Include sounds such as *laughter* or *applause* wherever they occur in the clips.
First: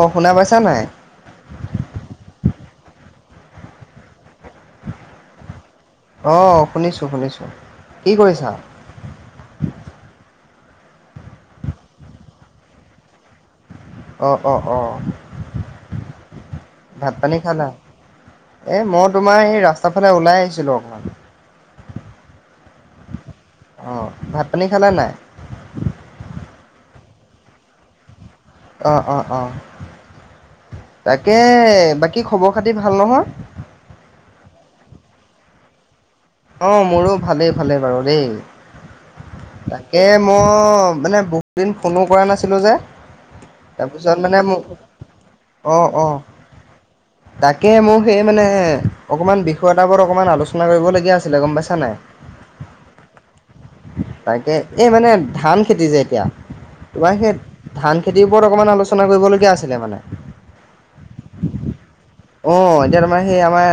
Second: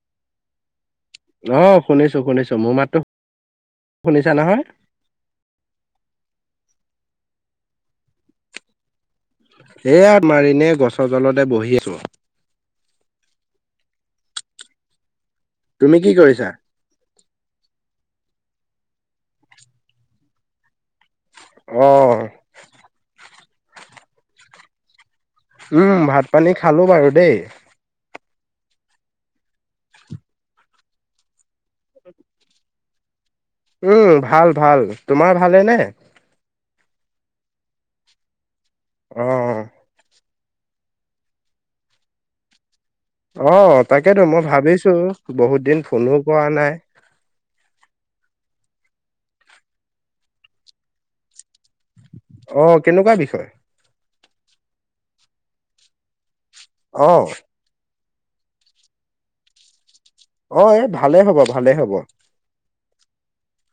অ শুনা পাইছা নাই? আহ শুনিছো শুনিছো মোৰ মাতো শুনিছা নহয়? অঁ শুনিছোঁ শুনিছোঁ কি কৰিছা? এয়া মই ইনেই গছৰ জলতে বহি আছো। অঁ অ অ তুমি কি কৰিছা? ভাত পানী খালা? এ মই তোমাৰ সেই ৰাস্তাৰ ফালে ওলাই আহিছিলো অকমান। আহ অ ভাত পানী খালে নাই? উম ভাত পানী খালো বাৰু দেই। অ অ অ তাকে বাকী খবৰ খাতি ভাল নহয়? উম ভাল ভাল তোমাৰ ভালে নে? অ মোৰো ভালেই ভালেই বাৰু দেই। অ' তাকে মই মানে বহুত দিন ফোনো কৰা নাছিলো যে অ তাৰপিছত তাকেতো মানে মই মোক ভাবিছো বহুত অ দিন অ ফোনো কৰা নাই। তাকে মোক সেই মানে অকমান বিষয় এটাৰ ওপৰত অকনমান আলোচনা কৰিবলগীয়া আছিলে গম পাইছ আহ কেনেকুৱা বিষয়? তাকে এই মানে ধান খেতি যে এতিয়া তোমাৰ অ' সেই ধান খেতি ওপৰত অকমান আলোচনা কৰিবলগীয়া আছিলে মানে। অ' এই ভালেই হ'ব ভালেই হ'ব। অ' এতিয়া তোমাৰ সেই আমাৰ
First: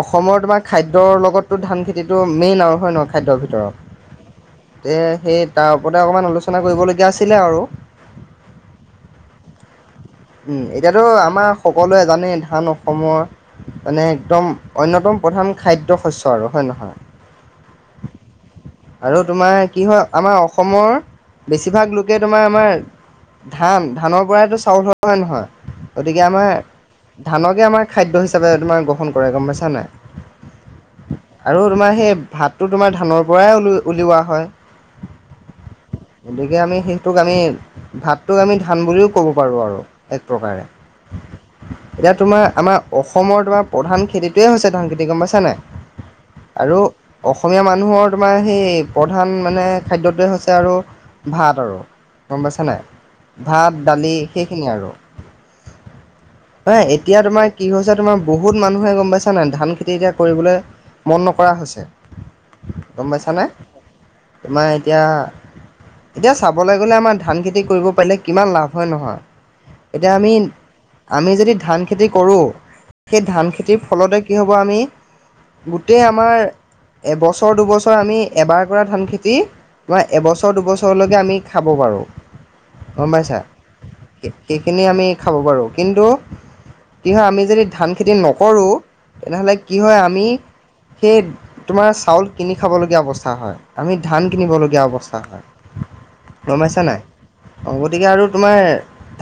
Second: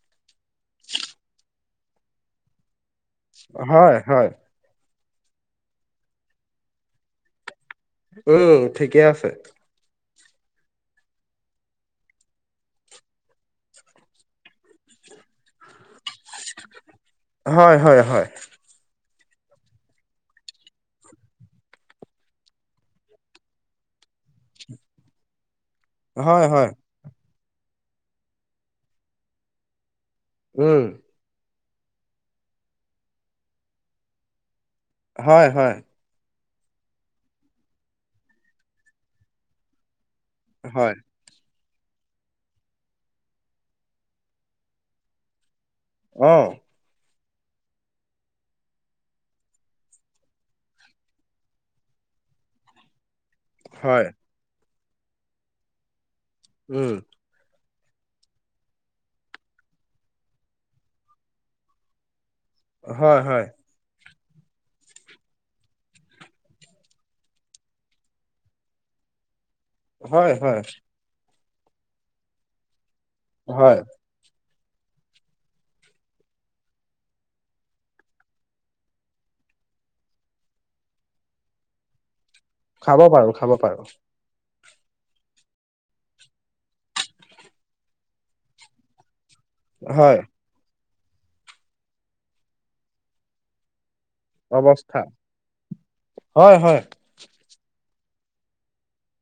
অসমৰ তোমাৰ খাদ্যৰ লগততো ধান। খেতিতটো মেইন আৰু হয়ে নহয় খাদ্যৰ ভিতৰত হয় হয়। তে সেই তাৰ ওপৰতে অকণমান আলোচনা কৰিবলগীয়া আছিলে আৰু উম ঠিকেই আছে। উম এতিয়াতো আমাৰ সকলোৱে জানেই। ধান অসমৰ মানে একদম অন্যতম প্ৰধান খাদ্য শস্য আৰু হয়ে নহয়? হয় হয় হয়। আৰু তোমাৰ কি হয় আমাৰ অসমৰ বেছিভাগ লোকে তোমাৰ আমাৰ ধান' ধানৰ পৰাইতো চাউল হয় নহয়? গতিকে হয় আমাৰ হয় ধানকে আমাৰ খাদ্য হিচাপে তোমাৰ গ্ৰহণ কৰে গম পাইছা নাই? উম। আৰু তোমাৰ সেই ভাতটো তোমাৰ ধানৰ পৰাইল উলিওৱা হয়। হয় হয়। গতিকে আমি সেইটোক আমি ভাতটোক। আমি ধান বুলিও ক'ব পাৰোঁ আৰু এক প্ৰকাৰে হয় এতিয়া তোমাৰ আমাৰ অসমৰ তোমাৰ প্ৰধান খেতিটোয়ে হৈছে ধান। খেতি গম পাইছানে। অ' আৰু অসমীয়া মানুহৰ তোমাৰ সেই প্ৰধান মানে খাদ্যটোৱে হৈছে আৰু ভাত আৰু গম পাইছা নাই? ভাত হয় দালি সেইখিনি আৰু এ উম এতিয়া তোমাৰ। কি হৈছে? তোমাৰ বহুত মানুহে গম পাইছা নাই ধান খেতি এতিয়া কৰিবলৈ মন নকৰা হৈছে। গম হয় হয়। পাইছানে তোমাৰ এতিয়া? এতিয়া চাবলৈ গলে আমাৰ ধান খেতি কৰিব পাৰিলে কিমান লাভ হয় নহয়। এতিয়া হয় আমি হয় আমি যদি ধান খেতি কৰোঁ। সেই ধান হয় খেতিৰ ফলতে কি হ'ব? আমি গোটেই আমাৰ। এবছৰ দুবছৰ আমি এবাৰ কৰা ধান খেতি। ন এবছৰ দুবছৰলৈকে আমি খাব পাৰোঁ। খাব গম পাৰোঁ‌ পাইছা খাব পাৰোঁ‌। সেইখিনি আমি খাব পাৰো কিন্তু কিহ আমি যদি ধান খেতি নকৰো। তেনেহ'লে কি হয় আমি সেই তোমাৰ চাউল কিনি খাবলগীয়া অৱস্থা হয়। আমি ধান কিনিবলগীয়া অৱস্থা হয় হয় গম হয় পাইছা নাই? অ' গতিকে আৰু তোমাৰ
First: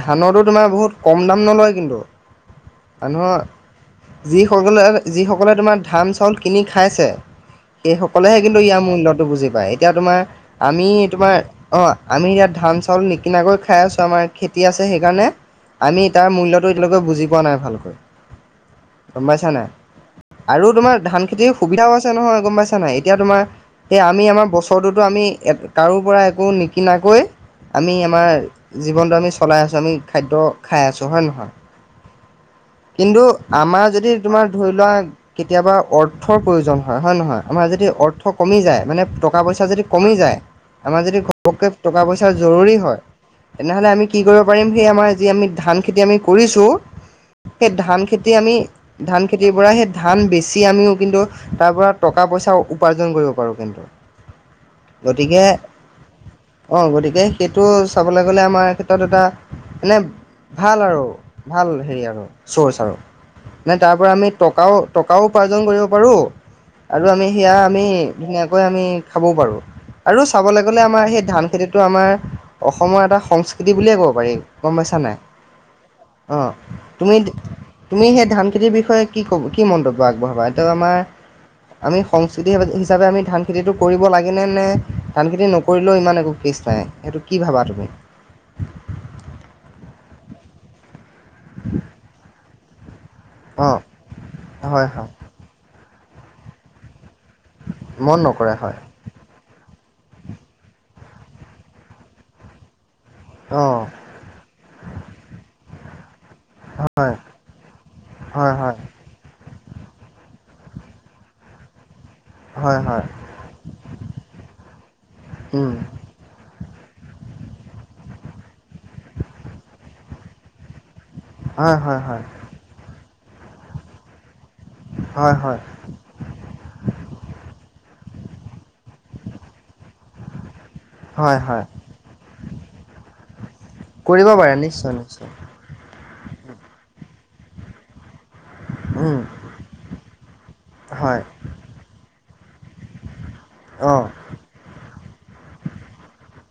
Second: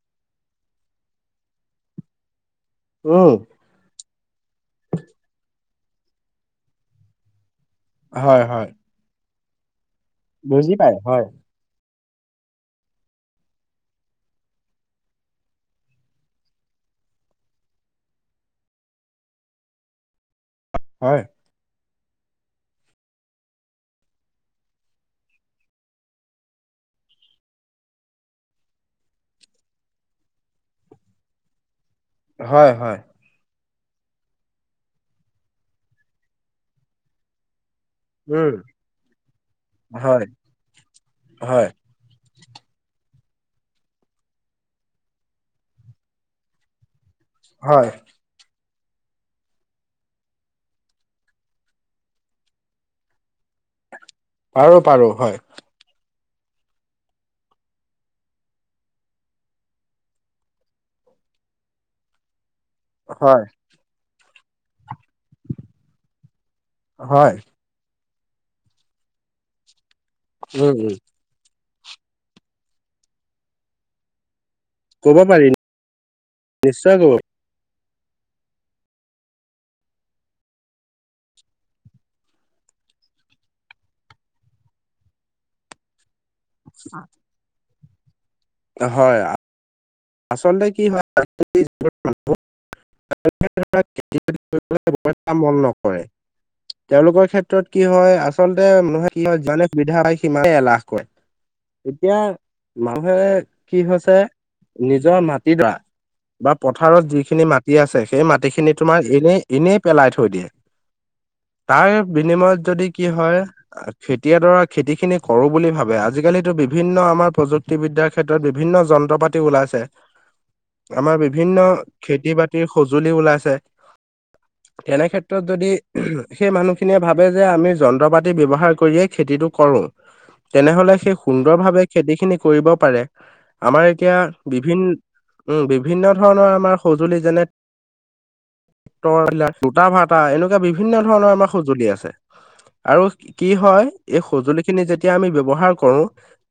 ধানৰটো তোমাৰ বহুত কম দাম নলয় কিন্তু উম মানুহৰ। যিসকলে যিসকলে তোমাৰ ধান চাউল কিনি খাইছে। সেই সকলেহে হয় কিন্তু হয় ইয়াৰ মূল্যয়টো বুজি পায়। এতিয়া তোমাৰ বুজি আমি পায় হয় তোমাৰ অ' আমি ইয়াত ধান চাউল নিকিনাকৈ খাই আছোঁ। আমাৰ খেতি আছে সেইকাৰণে আমি তাৰ মূল্যটো এতিয়ালৈকে বুজি পোৱা নাই। ভালকৈ গম পাইছা নে আৰু তোমাৰ হয় ধান খেতিৰ সুবিধাও আছে। নহয় গম পাইছা নাই? এতিয়া তোমাৰ সেই আমি আমাৰ বছৰটোতো আমি কাৰো পৰা একো নিকিনাক। কৈ আমি আমাৰ জীৱনটো আমি চলাই আছোঁ‌। আমি খাদ্য খাই আছোঁ হয় নহয়? হয় হয়। কিন্তু আমাৰ যদি তোমাৰ ধৰি লোৱা কেতিয়াবা অৰ্থৰ প্ৰয়োজন হয় হয় নহয় আমাৰ যদি। অৰ্থ উম কমি যায় মানে টকা পইচা যদি কমি হয় যায়। আমাৰ যদি হয় ঘপকে টকা পইচা জৰুৰী হয়। তেনেহ'লে আমি কি কৰিব পাৰিম সেই আমাৰ যি আমি ধান খেতি আমি কৰিছোঁ। সেই হয় ধান খেতি আমি। ধান খেতিৰ পৰা সেই ধান বেছি আমিও কিন্তু তাৰ পৰা টকা পইচা উপাৰ্জন কৰিব পাৰোঁ কিন্তু পাৰো পাৰো হয়। অ' গতিকে সেইটো চাবলৈ গ'লে আমাৰ ক্ষেত্ৰত এটা মানে ভাল আৰু ভাল হেৰি আৰু চ'ৰ্চ আৰু হয় মানে তাৰ পৰা আমি টকাও- টকাও উপাৰ্জন কৰিব পাৰোঁ আৰু আমি হয় সেয়া আমি ধুনীয়াকৈ আমি খাবও পাৰো। আৰু চাবলৈ উম গ'লে উম আমাৰ সেই ধান খেতিটো আমাৰ অসমৰ এটা সংস্কৃতি বুলিয়ে ক'ব পাৰি। গম পাইছা নাই ক'ব পাৰি অহ। নিশ্চয় ক'ব পাৰি তুমি সেই ধান খেতিৰ বিষয়ে কি কব কি মন্তব্য আগবঢ়াবা এটো আমাৰ আমি সংস্কৃতি হিচাপে আমি ধান খেতিটো কৰিব লাগেনে নে ধান খেতি নকৰিলেও ইমান একো কিচ নাই সেইটো কি ভাবা তুমি? হয় আচলতে কি হয় *unintelligible* অঁ হয় হয় *unintelligible* মন নকৰে তেওঁলোকৰ ক্ষেত্ৰত কি হয় মন নকৰে আচলতে হয় মানুহে কি হয় জানে *unintelligible* সুবিধা সিমানে এলাহ কৰে এতিয়া মানুহে অঁ কি হৈছে নিজৰ মাটিডৰা বা পথাৰত হয় যিখিনি মাটি আছে, সেই মাটি হয় খিনি হয় তোমাৰ এনেই এনেই পেলাই থৈ দিয়ে তাৰ বিনিময়ত যদি কি হ'য়, খেতি এডৰা খেতি খিনি কৰো উম বুলি ভাৱে আজি-কালিটো বিভি বিভিন্ন আমাৰ প্ৰযুক্তিবিদ্যাৰ ক্ষেত্ৰত বিভিন্ন যন্ত্ৰ পাতি ওলাইছে আমাৰ বিভিন্ন হয় হয় হয় খেতি-বাতিৰ সজুলি ওলাইছে। *inaudible* এনে হয় ক্ষেত্ৰত হয় যদি সেই মানুহ খিনিয়ে ভাৱে যে আমি যন্ত্ৰপাতি ব্যৱহাৰ কৰিয়েই খেতিটো কৰো উম তেনেহলে সেই হয় সুন্দৰ হয় ভাৱে খেতি খিনি কৰিব পাৰে। আমাৰ এতিয়া কৰিব পাৰে বিভিন নিশ্চয় নিশ্চয় উম, বিভিন্ন ধৰণৰ আমাৰ সজুলি *unintelligible* উম টৰলাৰ, লোটাভাটা, এনেকুৱা বিভিন্ন হয় ধৰণৰ আমাৰ সঁজুলি আছে। আৰু কি হ'য় অঁ এই সজুলি খিনি যেতিয়া আমি ব্যৱহাৰ কৰো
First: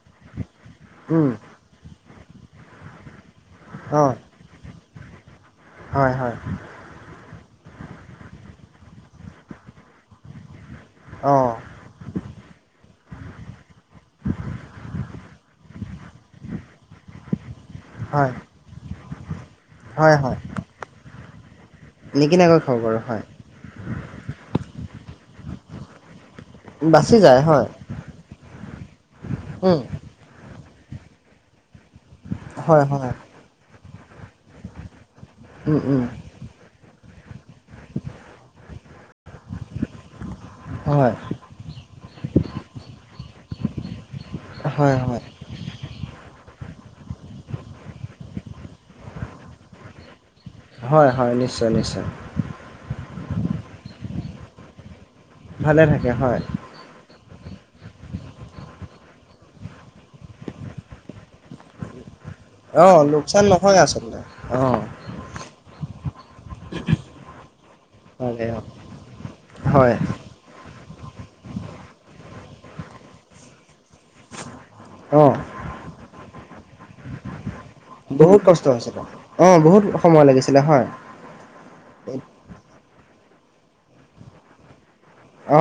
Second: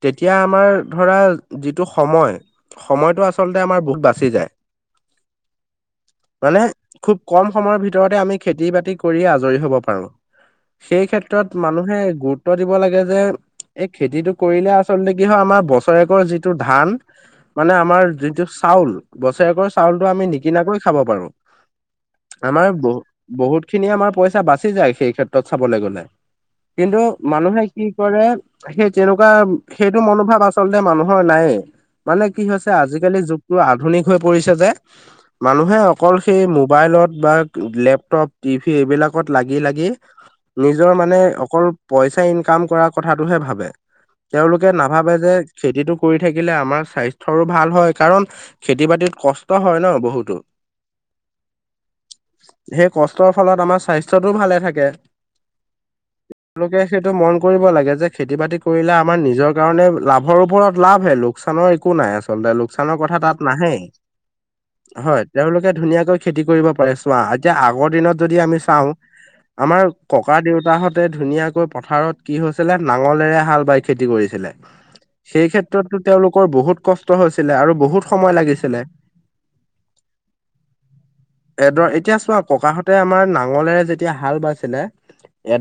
তেতিয়া আমা আমাৰ ধৰা উম যিটো সময় -সময়টো আচলতে আমাৰ বহুত অঁ বাচি যায়। হয় হয় মানে, খুব কম সময়ৰ ভিতৰতে আমি খেতি-বাতি কৰি আজৰি হ'ব পাৰো। সেই ক্ষেত্ৰত অঁ মানুহে গুৰুত্ব দিব লাগে যে এই খেতিটো কৰিলে আচলতে কি হ'য় আমাৰ বছৰেকৰ যিটো ধান, মানে আমাৰ হয় যিটো চাব চাউল, বছৰেকৰ চাউলটো হয় আমি হয় নিক খাব পাৰো নিকিনাকৈ আমাৰ খাব পাৰোঁ হয় বহু-বহুত খিনি আমাৰ পইচা বাচি যায় সেই ক্ষেত্ৰত চাবলে গলে। কিন্তু বাচি যায় মানুহে হয় কি কৰে, সেই তেনেকুৱা উম সেইটো মনোভাৱ আছে আচলতে মানুহৰ নায়েই মানে কি হৈছে, হয় হয় আজি-কালি যুগটো আধুনিক হৈ পৰিছে যে মানুহে উম উম অকল সেই মোবাইলত বা লেপটপ, টিভি, এইবিলাকত লাগি-লাগি নিজৰ হয় মানে, অকল পইচা ইনকাম কৰাৰ কথাটোহে ভাৱে। তেওঁলোকে হয় নাভাৱে হয় যে খেতিটো কৰি থাকিলে আমাৰ স্বাস্থ্যৰো ভাল হ'য় কাৰণ খেতি-বাতিত কষ্ট কষ্ট হয় ন' বহুতো, হয় হয় নিশ্চয় নিশ্চয় সেই কষ্টৰ ফলত আমাৰ স্বাস্থ্য স্বাস্থ্যটো ভালে থাকে, ভালে থাকে হয় তেওঁলোকে সেইটো মন কৰিব লাগে যে খেতি-বাতি কৰিলে আম আমাৰ নিজৰ কাৰণে লাভৰ ওপৰত লাভ হে লোক চানৰ একো নাই, আচলতে অ লোকচানৰ কথা তাত লোকচান নহয় নাহেই। আচলতে অ হয়, তেওঁলোকে ধুনীয়াকৈ খেতি কৰিব পাৰে চোৱা, এতিয়া আগৰ দিনত যদি ভালে আমি অ চাওঁ আমাৰ হয় ককা -দেউতাহঁতে ধুনীয়াকৈ পথাৰত কি হৈছিলে নাঙলেৰে হাল বাই খেতি কৰিছিলে অ সেই ক্ষেত্ৰতটো তেওঁলোকৰ বহুত কষ্ট হৈছিলে আৰু বহুত সময় কষ্ট লাগিছিলে হৈছিলে অ বহুত সময় লাগিছিলে হয় *inaudible* এডৰ এতিয়া চোৱা, ককাহঁতে আমাৰ নাঙলেৰে যেতিয়া হালবাইছিলে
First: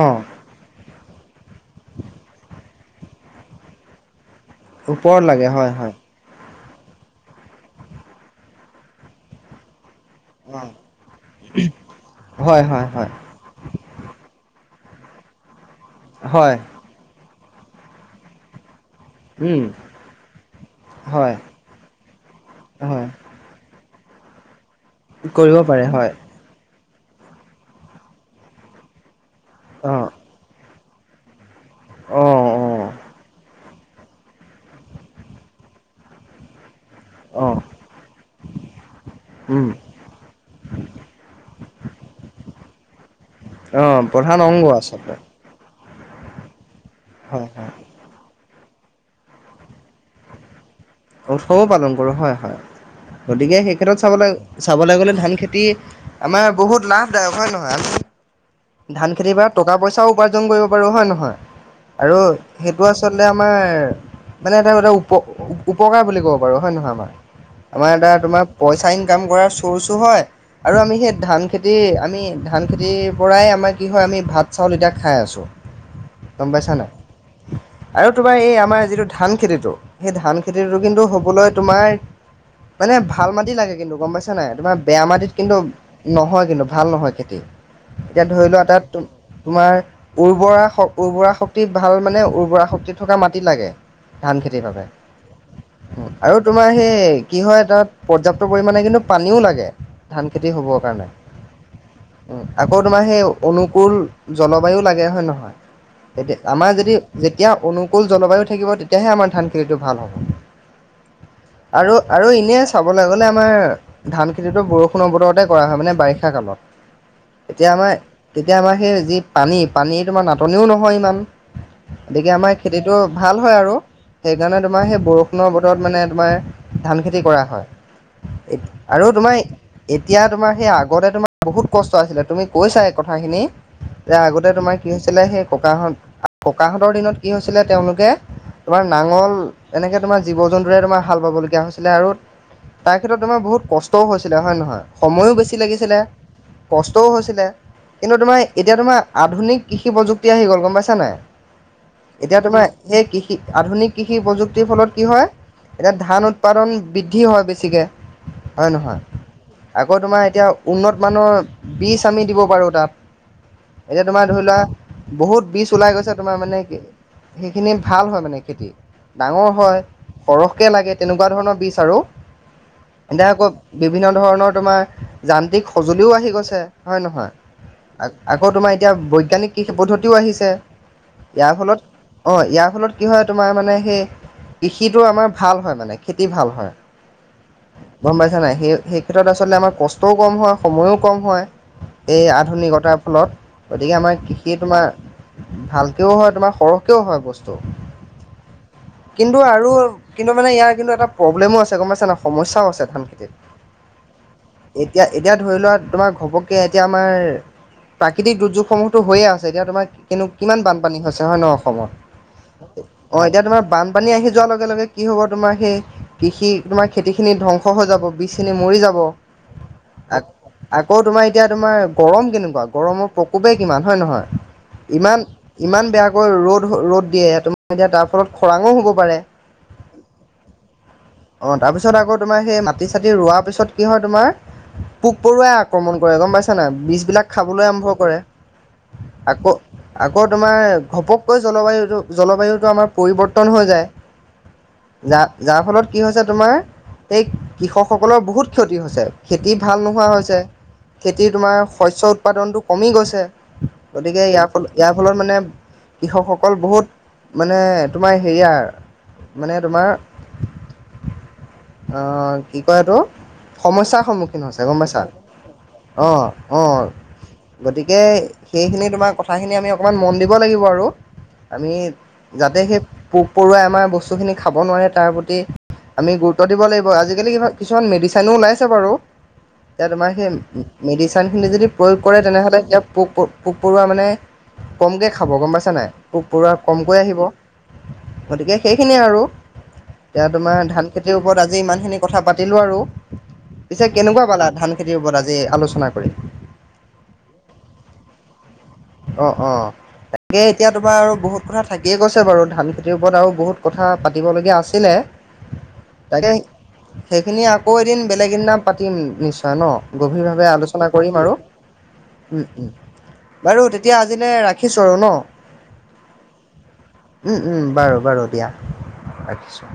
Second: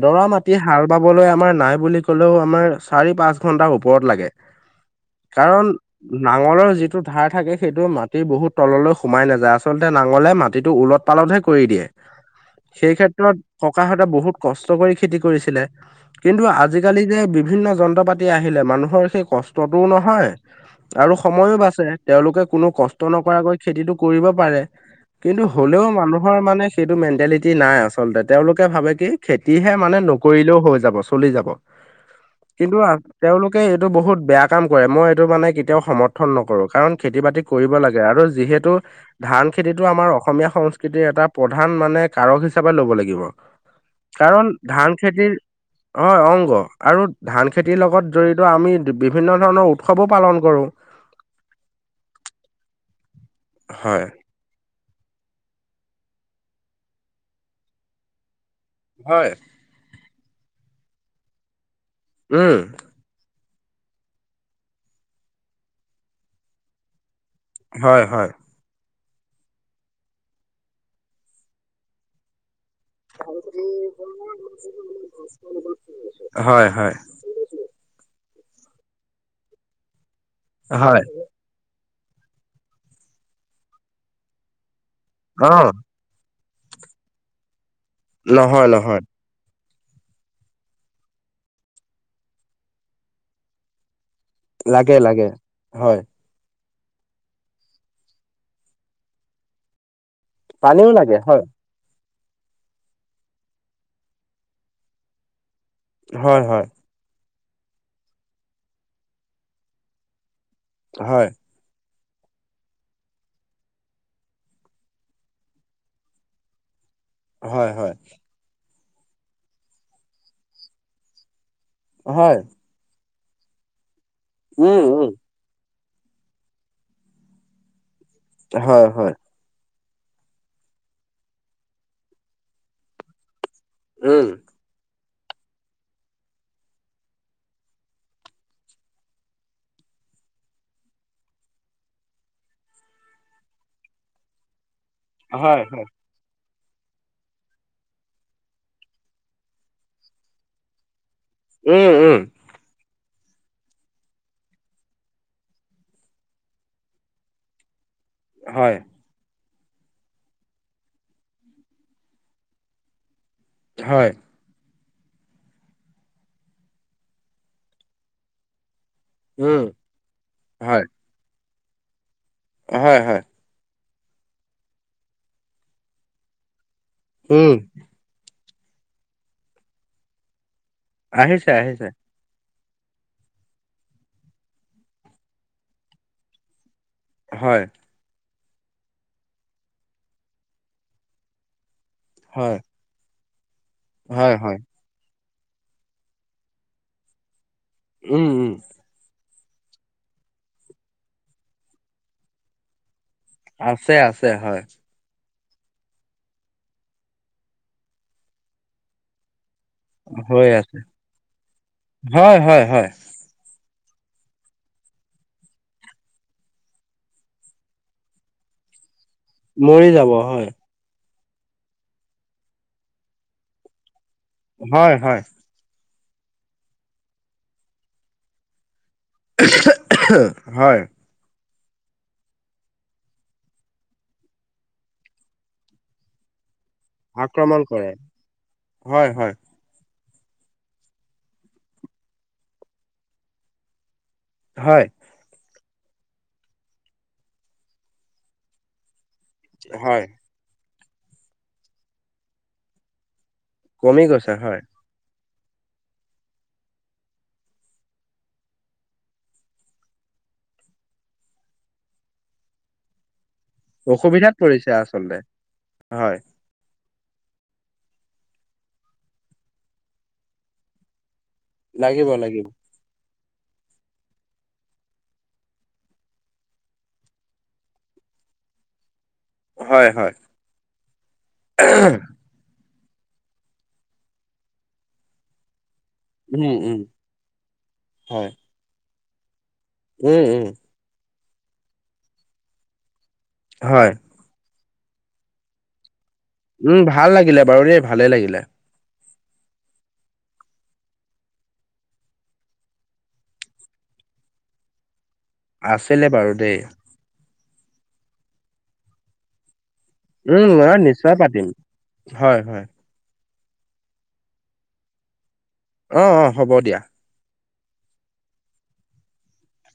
অ মাটিয়ে হাল বাবলৈ আমাৰ নাই বুলি ক'লেও আমাৰ চাৰি- পাঁচ ঘণ্টাৰ ওপৰত লাগে ওপৰত লাগে কাৰণ হয় হয় নাঙলৰ যিটো ধাৰ থাকে সেইটো মাটিৰ বহুত তললৈ সোমাই নাযায় আচলত তে নাঙলে অ মাটিটো ওলট -পালতহে কৰি দিয়ে। হয় হয় সেই হয় ক্ষেত্ৰত ককাহঁতে বহুত কষ্ট কষ্ট কৰি খেতি কৰিছিলে। কিন্তু হয় আজি-কালি যে বিভিন্ন যন্ত্ৰ-পাতি আহিলে। মানুহ হৰ সেই উম কষ্টটোও নহয় আৰু হয় সময়ো বাচে। তেওঁলোকে কোনো কষ্ট হয় নক্‌ খেতিটো কৰিব পাৰে, কিন্তু কৰিব হ'লেও পাৰে হয় মানুহৰ মানে সেইটো মেণ্টেলিটি নাই আচলতে। তেওঁলোকে ভাৱে কি? খেতিহে অ মানে, নকৰিলেও হৈ যাব, চলি যাব। অ অ কিন্তু আঁ, তেওঁলোক কেই এইটো বহুত বেয়া কাম কৰে। মই এইটো মানে, কেতিয়াও সমৰ্থন নকৰো, কাৰণ খেতি- বাতি অ কৰিব লাগ্‌ গে আৰু যিহেতু ধান উম খেতিটো আমাৰ অসমীয়া সংস্কৃতিৰ এটা প্ৰধান মানে, কাৰক হিচাপে ল'ব লাগিব, অ প্ৰধান কাৰণ অংগ ধান আচলতে খেতিৰ হ'য়, অংগ আৰু ধান হয় হয় খেতিৰ লগত জড়িত্‌ ত আমি বিভিন্ন ধৰণৰ উৎসৱো পালন কৰো। উৎসৱো পালন কৰো। হ'য়, হ'য় গতিকে সেই ক্ষেত্ৰত হয় চাবলে চাবলে গ'লে, ধান খেতি আমাৰ বহুত লাভদায়ক হ'য়, নহয়? আমি ধান হয় খেতিৰ পৰা টকা পইচাও উপাৰ্জন কৰিব পাৰো হয় নহয় আৰু উম সেইটো আচলতে আমাৰ মানে এটা এটা উপ উপকাৰ বুলি কব পাৰো হয় নে নহয় আমাৰ আমাৰ হয় এটা হয় তোমাৰ পইচা আ কাম কৰ চৰ্চো হয় আৰু আমি সেই ধান খেতি আমি ধান খেতি পৰাই আমাৰ কি হয় আমি ভাত চাউল এতিয়া খাই আছোঁ গম হয় পাইছা নাই হয় আৰু তোমাৰ এই আমাৰ যিটো ধান খেতিটো সেই ধান খেতিটো কিন্তু হয় হ'বলৈ তোমাৰ মানে ভাল মাটি লাগে কিন্তু গম পাইছা নাই তোমাৰ বেয়া মাটিত অ কিন্তু নহয়। কিন্তু ভাল নহয় খেতি এতিয়া ধৰি লও নহয় এটা নহয় তোমাৰ উৰ্বৰা উৰ্বৰা শক্তিত ভাল মানে উৰ্বৰা শক্তি থকা মাটি লাগে। ধান খেতিৰ বাবে লাগে লাগে হয় আৰু তোমাৰ সেই কি হয় তাত পৰ্যাপ্ত পৰিমাণে কিন্তু পানীও লাগে। ধান খেতি হ'বৰ পানীও লাগে হয় কাৰণে আকৌ তোমাৰ সেই অনুকূল জলবায়ু লাগে হয় নহয়? এতিয়া হয় হয় আমাৰ যদি যেতিয়া অনুকুল জলবায়ু থাকিব তেতিয়াহে আমাৰ ধান খেতিটো ভাল হ'ব। হয়। আৰু আৰু এনেই চাবলৈ গ'লে আমাৰ ধান খেতিটো বৰষুণৰ বতৰতে কৰা হয় মানে বাৰিষা কালত। এতিয়া হয় আমাৰ হয় তেতিয়া আমাৰ সেই যি পানী পানী তো আমাৰ নাটনিও নহয় ইমান গতিকে হয় আমাৰ খেতিতটো ভাল হয় আৰু সেইকাৰণে উম তোমাৰ সেই উম বৰষুণৰ ব মানে তোমাৰ ধান খেতি কৰা হয় হয় আৰু হয়। তোমাৰ এতিয়া তোমাৰ সেই আগতে তোমাৰ বহুত কষ্ট আছিলে তুমি কৈছা কথাখিনি যে উম। আগতে তোমাৰ কি হৈছিলে সেই ককাহত ককাহঁতৰ দিনত কি হৈছিলে তেওঁলোকে তোমাৰ নাঙল এনেকে তোমাৰ জীৱ জন্তুৰে তোমাৰ হাল ব 'বলগীয়া হৈছিলে আৰু তাৰ ক্ষেত্ৰত তোমাৰ বহুত কষ্টও হৈছিলে হয় নহয়? সময়ো বেছি হয় হয় লাগিছিলে কষ্টও হৈছিলে কিন্তু তোমাৰ এতিয়া তোমাৰ আধুনিক কৃষি প্ৰযুক্তি আহি গ'ল গম পাইছা নাই উম উম এতিয়া তোমাৰ সেই কৃষি আধুনিক কৃষি প্ৰযুক্তিৰ ফলত কি হয় এতিয়া ধান উৎপাদন বৃদ্ধি হয় বেছিকৈ হয় নহয় আকৌ তোমাৰ এতিয়া উন্নত মানৰ বিজ আমি দিব পাৰো তাত এতিয়া হয় তোমাৰ ধৰি লোৱা বহুত বীজ ওলাই গৈছে তোমাৰ মানে কি সেইখিনি ভাল হয় মানে খেতি ডাঙৰ উম হয় সৰহকে হয় লাগে তেনেকুৱা ধৰণৰ বীজ আৰু হয় হয়। এতিয়া আকৌ বিভিন্ন ধৰণৰ তোমাৰ যান্ত্ৰিক সঁজুলিও আহি গৈছে হয় নহয় উম আকৌ তোমাৰ এতিয়া বৈজ্ঞানিক কৃষি পদ্ধতিও আহিছে। আহিছে ইয়াৰ ফলত আহিছে অঁ ইয়াৰ তাৰ ফলত কি হয় তোমাৰ মানে সেই কৃষিটো আমাৰ ভাল হয় মানে খেতি ভাল হয়। হয়। গম নাই পাইছা সেই সেই ক্ষেত্ৰত আচলতে আমাৰ কষ্টও কম হয় সময়ো কম হয়। এই হয় আধুনিকতাৰ ফলত গতিকে আমাৰ হয় কৃষিয়ে হয় তোমাৰ ভালকেও হয় তোমাৰ সৰহকেও হয় বস্তু উম উম। কিন্তু আৰু কিন্তু মানে ইয়াৰ কিন্তু এটা প্ৰব্লেমো আছে গম পাইছে না সমস্যাও আছে ধানখিনি আছে আছে হয়। এতিয়া ধৰি লোৱা তোমাৰ ঘপকে এতিয়া আমাৰ প্ৰাকৃতিক দুৰ্যোগসমূহতো হৈয়ে আছে। এতিয়া তোমাৰ হৈ কিমান আছে বানপানী হৈছে হয় ন অসমত হয় হয় হয় অ এতিয়া তোমাৰ বান পানী আহি যোৱাৰ লগে লগে কি হ'ব তোমাৰ সেই কৃষি তোমাৰ খেতিখিনি ধ্বংস হৈ যাব বীজখিনি মৰি যাব। মৰি যাব হয়। আকৌ তোমাৰ এতিয়া তোমাৰ গৰম কেনেকুৱা গৰমৰ প্ৰকোপে কিমান হয় নহয় হয় ইমান হয় ইমান বেয়া ৰ'দ ৰ'দ দিয়ে তমি এতিয়া তাৰ ফলত খৰাংও হ'ব। পাৰে হয়। অ তাৰ পিছত আকৌ তোমাৰ সেই মাটি চাটি ৰোৱাৰ পিছত কি হয় তোমাৰ পোক পৰুৱাই আক্ৰমণ কৰে গম পাইছা নাই বীজবিলাক খাবলৈ আৰম্ভ কৰে হয় হয় আকৌ আকৌ তোমাৰ ঘপককৈ জলবায়ুটো-জলবায়ুটো আমাৰ পৰিৱৰ্তন হৈ যায়। হয় যাৰ যাৰ ফলত কি খেতি ভাল হয় নোহোৱা হৈছে, খেতি তোমাৰ শস্য উৎপাদনটো কমি গৈছে। কমি গতিকে গৈছে ইয়াৰ হয় ফলত, ইয়াৰ ফলত মানে কৃষকসকল বহুত মানে তোমাৰ হেৰি আও মানে তোমাৰ আহ কি কয় এইটো, সমস্যাৰ অসুবিধাত সন্মুখীন হৈছে পৰিছে গম পাইছা। আচলতে হয় অ-অ! অঁ! গতিকে সেইখিনি তোমাৰ কথাখিনি আমি অকণমান মন দিব লাগিব আৰু। আমি লাগিব লাগিব যাতে সেই পোক-পৰুৱাই আমাৰ বস্তুখিনি খাব নোৱাৰে তাৰ প্ৰতি আমি গুৰুত্ব দিব লাগিব, আজিকালি কিছুমান মেডিচিনো ওলাইছে বাৰু। এতিয়া হয় তোমাৰ হয় সেই মেডিচিনখিনি যদি প্ৰয়োগ কৰে তেনেহলে পোক-প পোক-পৰুৱা মানে কমকে খাব গম পাইছা নাই পোক-পৰুৱা উম উম কমকৈ আহিব হয় গতিকে সেইখিনিয়ে আৰু উম এতিয়া উম তোমাৰ ধান খেতিৰ ওপৰত আজি ইমানখিনি কথা পাতিলো আৰু পিছে হয় কেনেকুৱা পালা ধান খেতিৰ ওপৰত আজি আলোচনা কৰি? উম ভাল লাগিলে বাৰু দেই ভালেই লাগিলে। অঁ-অঁ তাকে এতিয়া তোমাৰ আৰু বহুত কথা থাকিয়ে গৈছে বাৰু ধান খেতিৰ ওপৰত আৰু বহুত কথা পাতিবলগীয়া আছিলে আছিলে তাকে বাৰু দেই সেইখিনি আকৌ এদিন বেলেগ দিনা পাতিম নিশ্চয় ন? গভীৰভাৱে উম মই আলোচনা কৰিম নিশ্চয় আৰু। পাতিম হয় হয় উম-উম বাৰু তেতিয়া আজিলে ৰাখিছো আৰু ন? অ-অ হ'ব দিয়া উম-উম বাৰু-বাৰু দিয়া ৰাখিছোঁ।